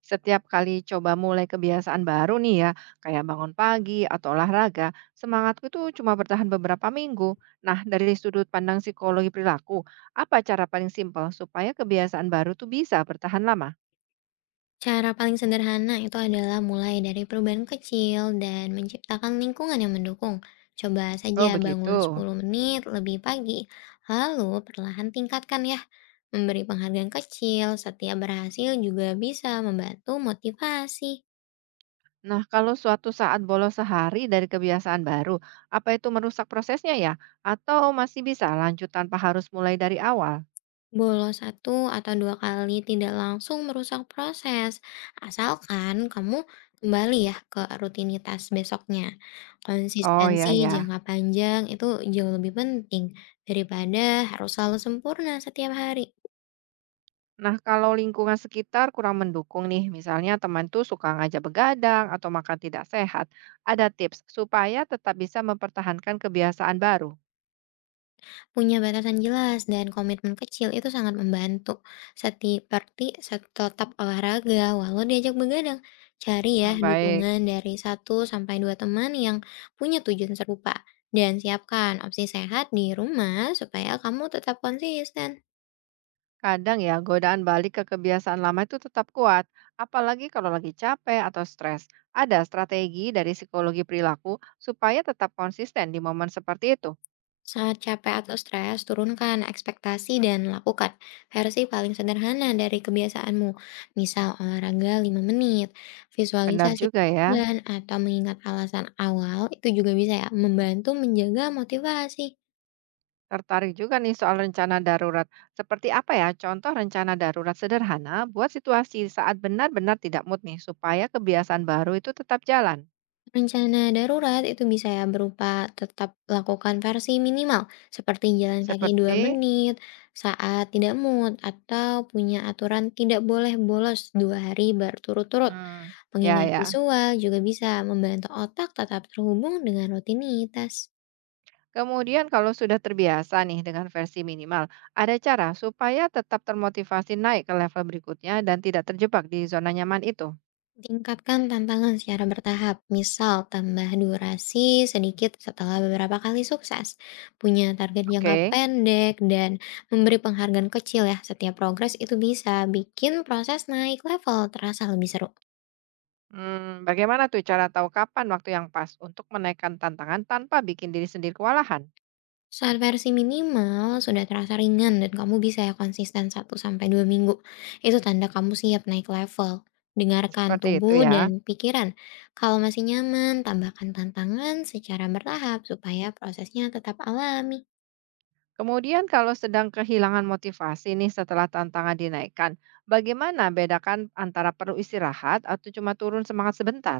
Setiap kali coba mulai kebiasaan baru nih ya, kayak bangun pagi atau olahraga, semangatku itu cuma bertahan beberapa minggu. Nah, dari sudut pandang psikologi perilaku, apa cara paling simpel supaya kebiasaan baru tuh bisa bertahan lama? Cara paling sederhana itu adalah mulai dari perubahan kecil dan menciptakan lingkungan yang mendukung. Coba Oh, saja begitu. bangun 10 menit lebih pagi, lalu perlahan tingkatkan ya. Memberi penghargaan kecil setiap berhasil juga bisa membantu motivasi. Nah, kalau suatu saat bolos sehari dari kebiasaan baru, apa itu merusak prosesnya ya? Atau masih bisa lanjut tanpa harus mulai dari awal? Bolos satu atau dua kali tidak langsung merusak proses, asalkan kamu kembali ya ke rutinitas besoknya. Oh Konsistensi ya ya. jangka panjang itu jauh lebih penting daripada harus selalu sempurna setiap hari. Nah, kalau lingkungan sekitar kurang mendukung nih, misalnya teman tuh suka ngajak begadang atau makan tidak sehat, ada tips supaya tetap bisa mempertahankan kebiasaan baru. Punya batasan jelas dan komitmen kecil itu sangat membantu. Seperti tetap olahraga walau diajak begadang. Cari ya Hmm, baik, dukungan dari satu sampai 2 teman yang punya tujuan serupa. Dan siapkan opsi sehat di rumah supaya kamu tetap konsisten. kadang ya godaan balik ke kebiasaan lama itu tetap kuat, apalagi kalau lagi capek atau stres. Ada strategi dari psikologi perilaku supaya tetap konsisten di momen seperti itu. Saat capek atau stres, turunkan ekspektasi dan lakukan versi paling sederhana dari kebiasaanmu. Misal olahraga 5 menit, Benar visualisasi juga ya. dan atau mengingat alasan awal itu juga bisa ya membantu menjaga motivasi. Tertarik juga nih soal rencana darurat. Seperti apa ya contoh rencana darurat sederhana buat situasi saat benar-benar tidak mood nih supaya kebiasaan baru itu tetap jalan. Rencana darurat itu bisa ya berupa tetap lakukan versi minimal, seperti jalan kaki 2 Seperti menit saat tidak mood atau punya aturan tidak boleh bolos 2 hari berturut-turut. hmm, ya Pengingat ya. visual juga bisa membantu otak tetap terhubung dengan rutinitas. Kemudian kalau sudah terbiasa nih dengan versi minimal, ada cara supaya tetap termotivasi naik ke level berikutnya dan tidak terjebak di zona nyaman itu. Tingkatkan tantangan secara bertahap, misal tambah durasi sedikit setelah beberapa kali sukses, punya target jangka Oke. pendek, dan memberi penghargaan kecil ya setiap progres itu bisa bikin proses naik level terasa lebih seru. Hmm, bagaimana tuh cara tahu kapan waktu yang pas untuk menaikkan tantangan tanpa bikin diri sendiri kewalahan? Saat versi minimal sudah terasa ringan dan kamu bisa ya konsisten satu sampai dua minggu, itu tanda kamu siap naik level. Dengarkan Seperti itu tubuh dan ya. pikiran. Kalau masih nyaman, tambahkan tantangan secara bertahap supaya prosesnya tetap alami. Kemudian kalau sedang kehilangan motivasi nih setelah tantangan dinaikkan, bagaimana bedakan antara perlu istirahat atau cuma turun semangat sebentar?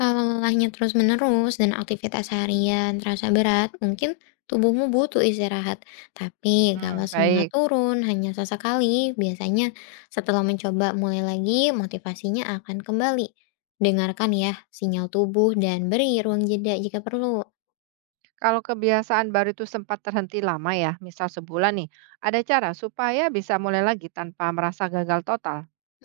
Kalau lelahnya terus-menerus dan aktivitas harian terasa berat, mungkin tubuhmu butuh istirahat. Tapi Hmm, kalau semangat baik. turun hanya sesekali, biasanya setelah mencoba mulai lagi, motivasinya akan kembali. Dengarkan ya sinyal tubuh dan beri ruang jeda jika perlu. Kalau kebiasaan baru itu sempat terhenti lama ya, misal sebulan nih, ada cara supaya bisa mulai lagi tanpa merasa gagal total?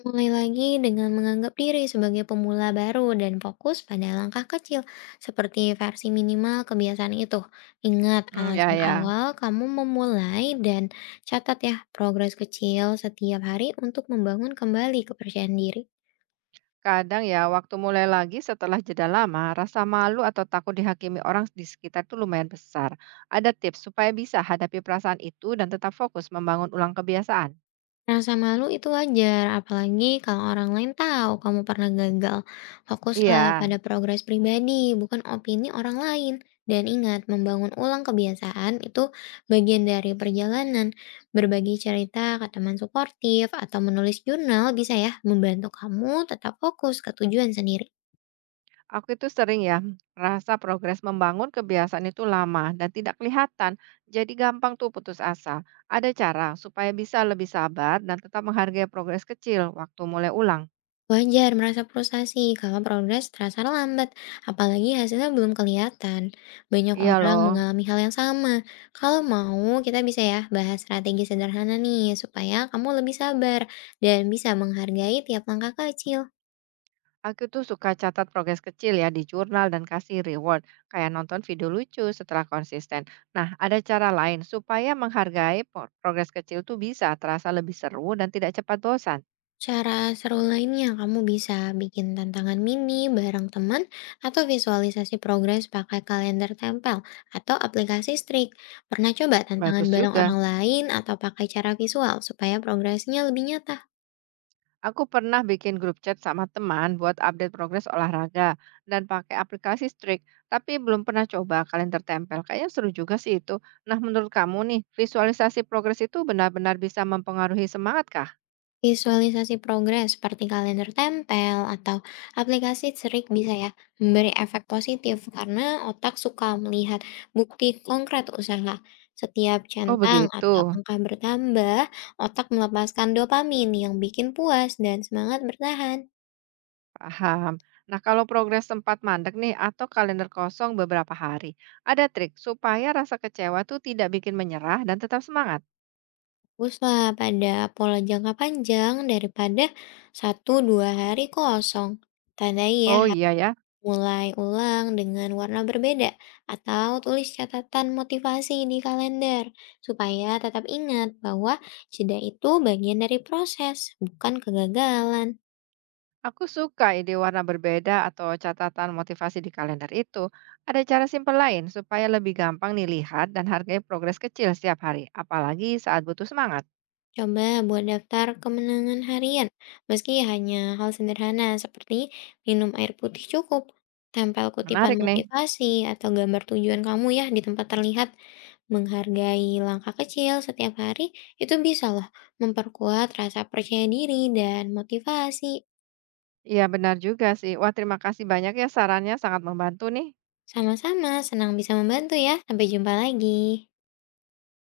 Mulai lagi dengan menganggap diri sebagai pemula baru dan fokus pada langkah kecil, seperti versi minimal kebiasaan itu. Ingat Hmm, ya alasan ya. awal kamu memulai dan catat ya progres kecil setiap hari untuk membangun kembali kepercayaan diri. Kadang ya waktu mulai lagi setelah jeda lama, rasa malu atau takut dihakimi orang di sekitar itu lumayan besar. Ada tips supaya bisa hadapi perasaan itu dan tetap fokus membangun ulang kebiasaan? Rasa malu itu wajar, apalagi kalau orang lain tahu kamu pernah gagal. Fokuslah Iya. pada progres pribadi, bukan opini orang lain. Dan ingat, membangun ulang kebiasaan itu bagian dari perjalanan. Berbagi cerita ke teman suportif atau menulis jurnal bisa ya membantu kamu tetap fokus ke tujuan sendiri. Aku itu sering ya rasa progres membangun kebiasaan itu lama dan tidak kelihatan, jadi gampang tuh putus asa. Ada cara supaya bisa lebih sabar dan tetap menghargai progres kecil waktu mulai ulang. Wajar merasa frustasi kalau progres terasa lambat, apalagi hasilnya belum kelihatan. Banyak Iya orang loh, mengalami hal yang sama. Kalau mau, kita bisa ya bahas strategi sederhana nih, supaya kamu lebih sabar dan bisa menghargai tiap langkah kecil. aku tuh suka catat progres kecil ya di jurnal dan kasih reward, kayak nonton video lucu setelah konsisten. Nah, ada cara lain supaya menghargai progres kecil tuh bisa terasa lebih seru dan tidak cepat bosan. Cara seru lainnya, kamu bisa bikin tantangan mini bareng teman atau visualisasi progres pakai kalender tempel atau aplikasi Streak. Pernah coba tantangan Bagus bareng juga. orang lain atau pakai cara visual supaya progresnya lebih nyata? Aku pernah bikin grup chat sama teman buat update progres olahraga dan pakai aplikasi Streak, tapi belum pernah coba kalender tempel. Kayaknya seru juga sih itu. Nah, menurut kamu nih, visualisasi progres itu benar-benar bisa mempengaruhi semangat kah? Visualisasi progres seperti kalender tempel atau aplikasi serik bisa ya memberi efek positif karena otak suka melihat bukti konkret usaha. Setiap Oh, centang begitu. atau angka bertambah, otak melepaskan dopamin yang bikin puas dan semangat bertahan. Paham. Nah, kalau progres sempat mandek nih atau kalender kosong beberapa hari, ada trik supaya rasa kecewa tuh tidak bikin menyerah dan tetap semangat. Fokuslah pada pola jangka panjang daripada satu dua hari kosong. Tandai ya Oh iya ya, Mulai ulang dengan warna berbeda atau tulis catatan motivasi di kalender supaya tetap ingat bahwa jeda itu bagian dari proses, bukan kegagalan. aku suka ide warna berbeda atau catatan motivasi di kalender itu. Ada cara simpel lain supaya lebih gampang nih lihat dan hargai progres kecil setiap hari, apalagi saat butuh semangat. Coba buat daftar kemenangan harian, meski hanya hal sederhana seperti minum air putih cukup, tempel kutipan Menarik nih. motivasi atau gambar tujuan kamu ya di tempat terlihat. Menghargai langkah kecil setiap hari itu bisa loh memperkuat rasa percaya diri dan motivasi. Iya benar juga sih. Wah, terima kasih banyak ya, sarannya sangat membantu nih. Sama-sama senang bisa membantu ya. Sampai jumpa lagi.